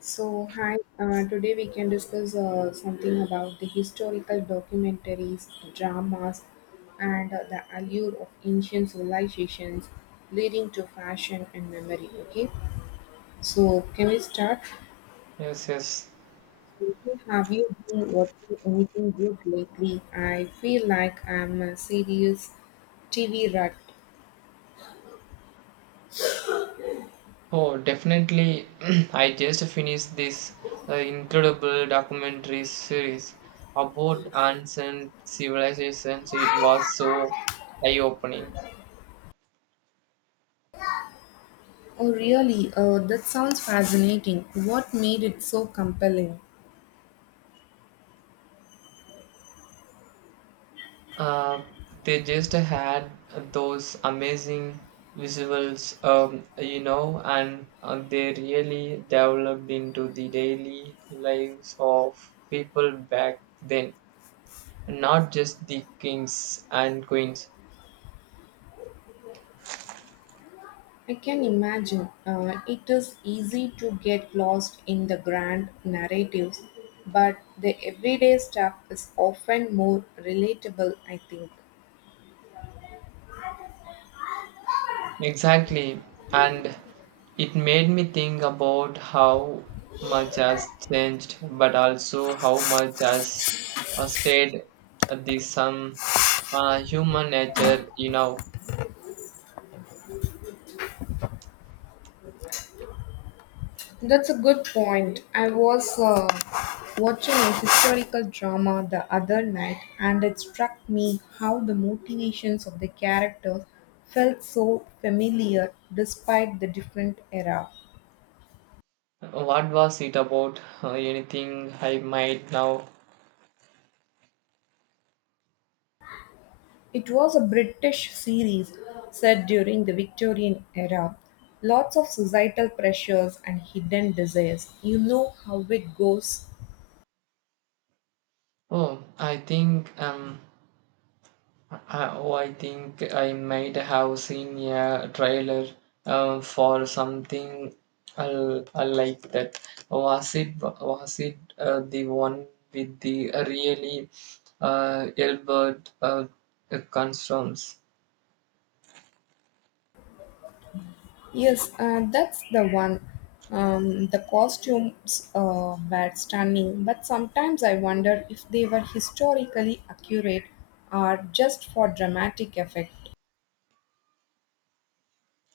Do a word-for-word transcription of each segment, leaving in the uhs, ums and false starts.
So, hi, uh, today we can discuss uh, something about the historical documentaries, dramas, and uh, the allure of ancient civilizations leading to fashion and memory. Okay, so can we start? Yes, yes. Have you been watching anything good lately? I feel like I'm a serious T V rat. Oh, definitely. I just finished this uh, incredible documentary series about ancient civilizations. It was so eye-opening. Oh, really? Uh, that sounds fascinating. What made it so compelling? Uh, they just had those amazing visuals, um, you know, and uh, they really developed into the daily lives of people back then, not just the kings and queens. I can imagine. Uh, it is easy to get lost in the grand narratives, but the everyday stuff is often more relatable, I think. Exactly. And it made me think about how much has changed, but also how much has uh, stayed at the some uh, human nature, you know. That's a good point. I was uh, watching a historical drama the other night, and it struck me how the motivations of the characters felt so familiar despite the different era. What was it about uh, anything I might now? It was a British series set during the Victorian era. Lots of societal pressures and hidden desires. You know how it goes. Oh, I think um, Uh, oh, I think I might have seen a trailer uh, for something uh, uh, like that. Was it was it uh, the one with the really uh, Albert uh, Construms? Yes, uh, that's the one. Um, the costumes uh, were stunning, but sometimes I wonder if they were historically accurate or just for dramatic effect.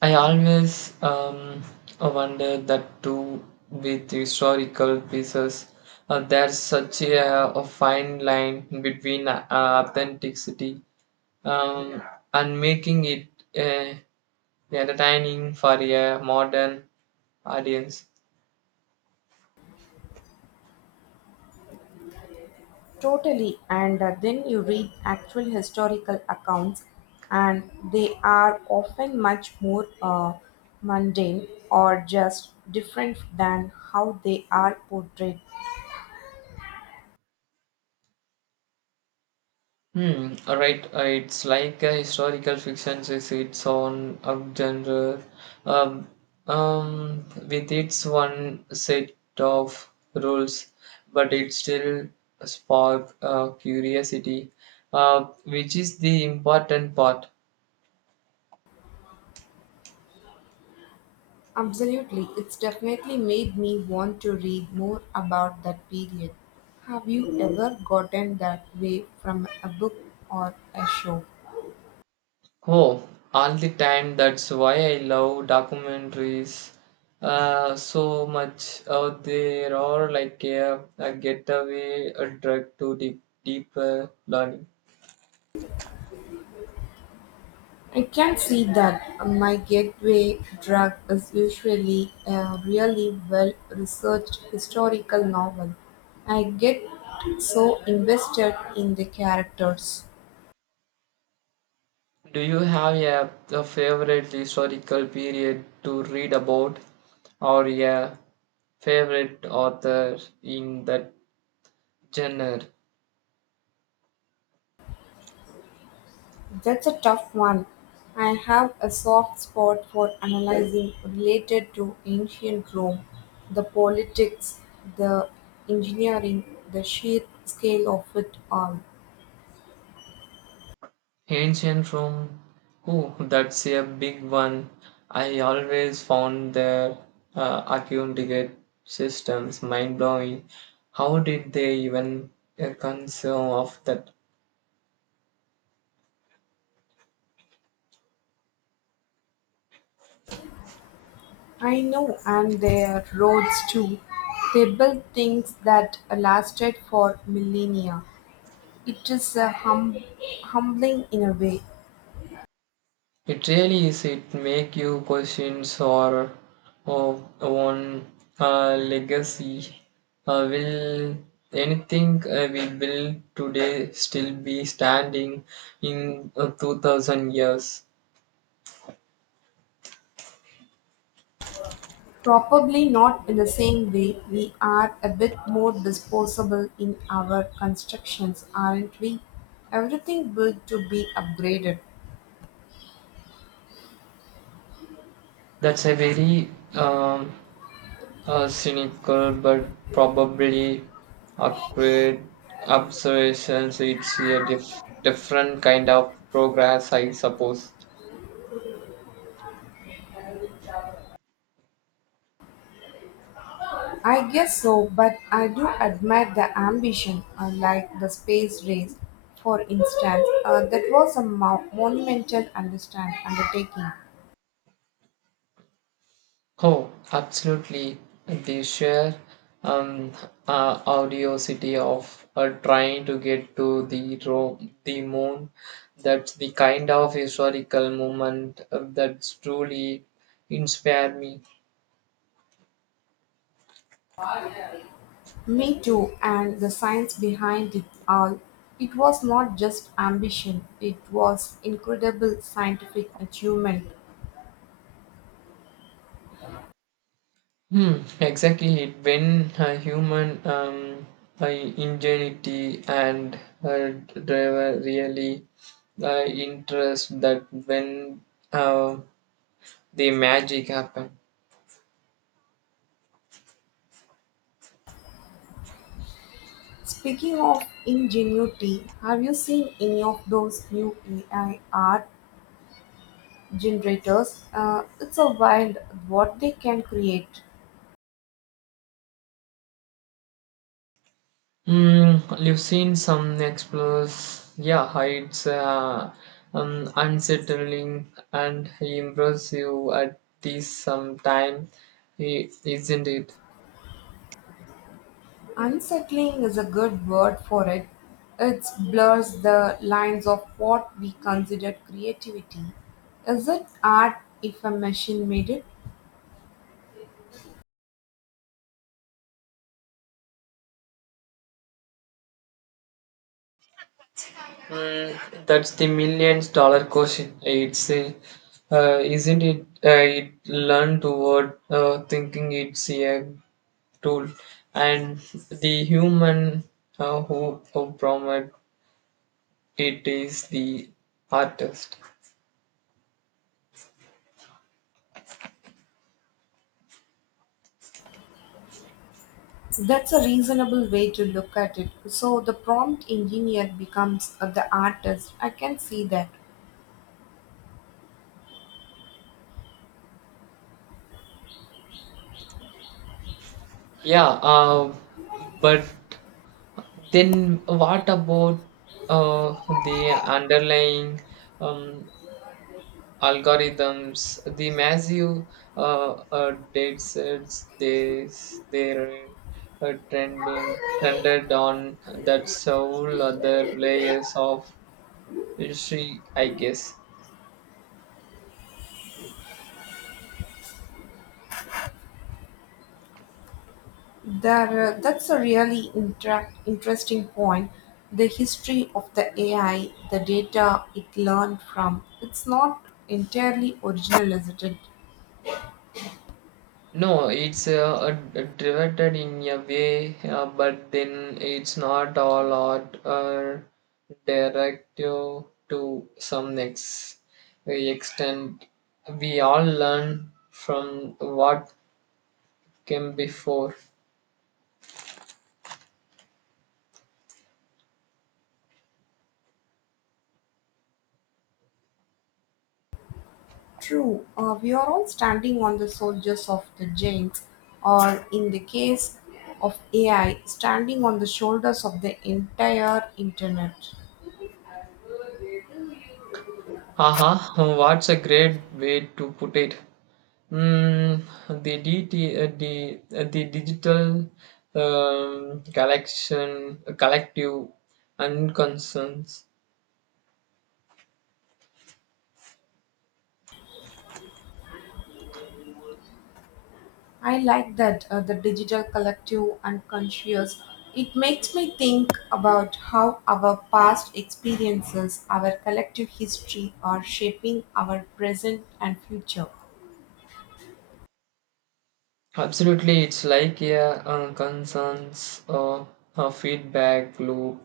I always um, wonder that too with historical pieces. Uh, there's such a, a fine line between uh, authenticity um, and making it uh, entertaining for a modern audience. Totally, and uh, then you read actual historical accounts, and they are often much more uh, mundane or just different than how they are portrayed. Hmm, right, uh, it's like a historical fiction is its own um, genre, um, um, with its one set of rules, but it still spark uh, curiosity, uh, which is the important part. Absolutely, it's definitely made me want to read more about that period. Have you ever gotten that way from a book or a show? Oh, all the time. That's why I love documentaries uh, so much. Uh, they are like a, a getaway, a drug to deep, deeper learning. I can see that. My gateway drug is usually a really well researched historical novel. I get so invested in the characters. Do you have a, a favorite historical period to read about, or a favorite author in that genre? That's a tough one. I have a soft spot for analyzing related to ancient Rome, the politics, the engineering, the sheer scale of it all. Ancient Rome. Oh, that's a big one. I always found their uh, vacuum ticket systems mind blowing. How did they even uh, conceive of that? I know, and their roads too. They built things that lasted for millennia. It is a hum- humbling in a way. It really is. It make you questions or of one uh, legacy. Uh, will anything uh, we build today still be standing in uh, two thousand years? Probably not in the same way. We are a bit more disposable in our constructions, aren't we? Everything built to be upgraded. That's a very um, A cynical but probably accurate observations. It's a dif- different kind of progress, I suppose. I guess so, but I do admire the ambition, uh, like the space race, for instance. Uh, that was a mo- monumental understand undertaking. Oh, absolutely. The sheer um, uh, audiosity of uh, trying to get to the ro- the moon. That's the kind of historical moment uh, that's truly inspired me. Me too, and the science behind it all. It was not just ambition, it was incredible scientific achievement. Hmm, exactly. it. When uh, human um, uh, ingenuity and uh, driver really uh, interest that when uh, the magic happen. Speaking of ingenuity, have you seen any of those new A I art generators? Uh, it's a wild what they can create. Mm, you've seen some explores, yeah, heights, uh, um, unsettling and impressive at this some time, i- isn't it? Unsettling is a good word for it. It blurs the lines of what we consider creativity. Is it art if a machine made it? Mm, that's the millions dollar question. It's a, uh, isn't it? Uh, it learn toward uh, thinking it's a tool, and the human uh, who, who promote it is the artist. So that's a reasonable way to look at it. So the prompt engineer becomes uh, the artist. I can see that. Yeah, uh, but then what about uh, the underlying um, algorithms the massive uh, uh, data sets they they're uh, trending trended on that several other layers of history, I guess. There, uh, that's a really interact, interesting point. The history of the A I, the data it learned from, it's not entirely original, isn't it? No it's uh, uh, derivative in a way, uh, but then it's not all art, uh, directive to some ex- extent. We all learn from what came before. True. Uh, we are all standing on the soldiers of the giants, or in the case of A I, standing on the shoulders of the entire internet. Aha, what's a great way to put it? Mm, the, D T, uh, the, uh, the digital um, collection, collective and concerns. I like that uh, the digital collective unconscious. It makes me think about how our past experiences, our collective history, are shaping our present and future. Absolutely, it's like a um, concerns or a feedback loop.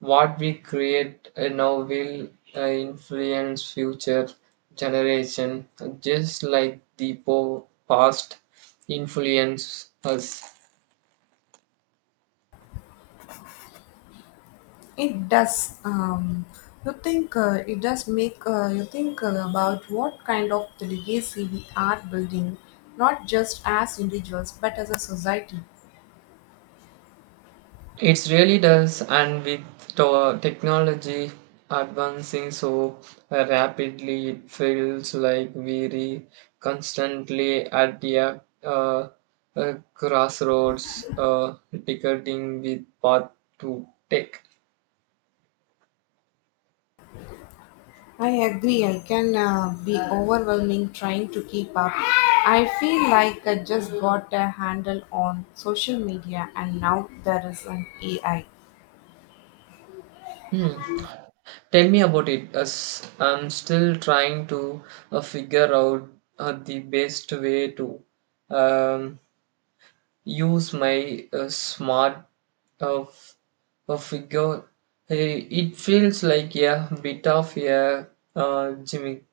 What we create uh, now will uh, influence future generation, just like the po- past influence us. It does. Um, you think uh, it does make uh, you think uh, about what kind of the legacy we are building, not just as individuals but as a society. It really does, and with the technology advancing so rapidly, it feels like we're constantly at the uh, uh, crossroads, uh, ticketing with path to take. I agree, I can uh, be overwhelming trying to keep up. I feel like I just got a handle on social media and now there is an A I. Hmm. Tell me about it. As I'm still trying to uh, figure out uh, the best way to um, use my uh, smart uh, f- uh, figure. Eh, It feels like a bit of a uh, gimmick.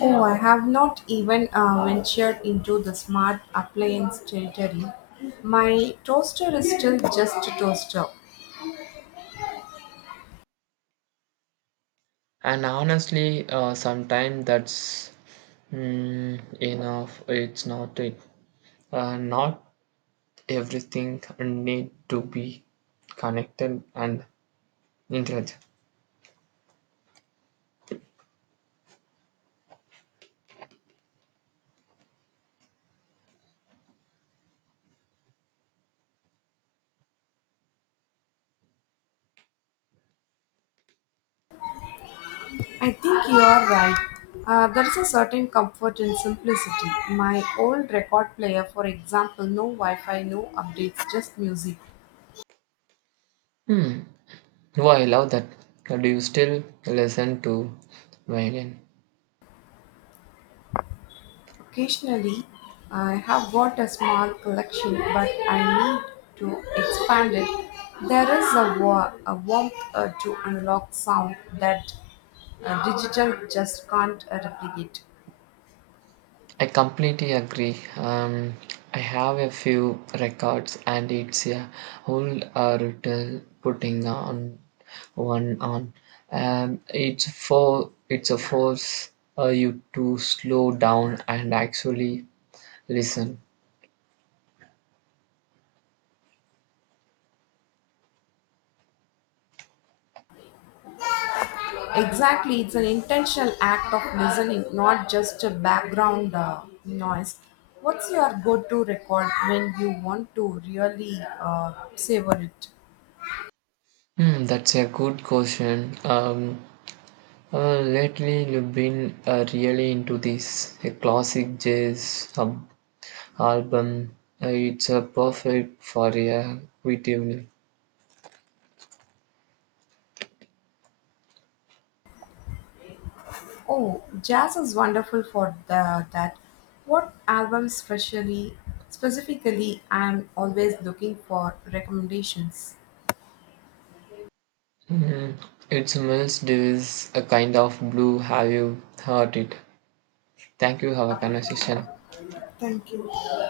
Oh, I have not even uh, ventured into the smart appliance territory. My toaster is still just a toaster. And honestly, uh, sometimes that's mm, enough. It's not it. Uh, not everything need to be connected and intelligent. I think you are right. Uh, there is a certain comfort in simplicity. My old record player, for example, no Wi Fi, no updates, just music. Hmm. Oh, I love that. Do you still listen to violin? Occasionally, I have got a small collection, but I need to expand it. There is a, wa- a warmth uh, to analog sound that uh, digital just can't uh, replicate. I completely agree. Um, I have a few records, and it's a whole uh, ritual putting on one on. Um, it's for it's a force uh, you to slow down and actually listen. Exactly, it's an intentional act of listening, not just a background uh, noise. What's your go to record when you want to really uh, savor it? Hmm, that's a good question. Um, uh, lately, you've been uh, really into this a classic jazz sub album. Uh, it's a perfect for a quiet evening. Oh, jazz is wonderful for the, that. What album specially, specifically, I'm always looking for recommendations. Hmm, it smells. There is a kind of blue. Have you heard it? Thank you. Have a conversation. Thank you.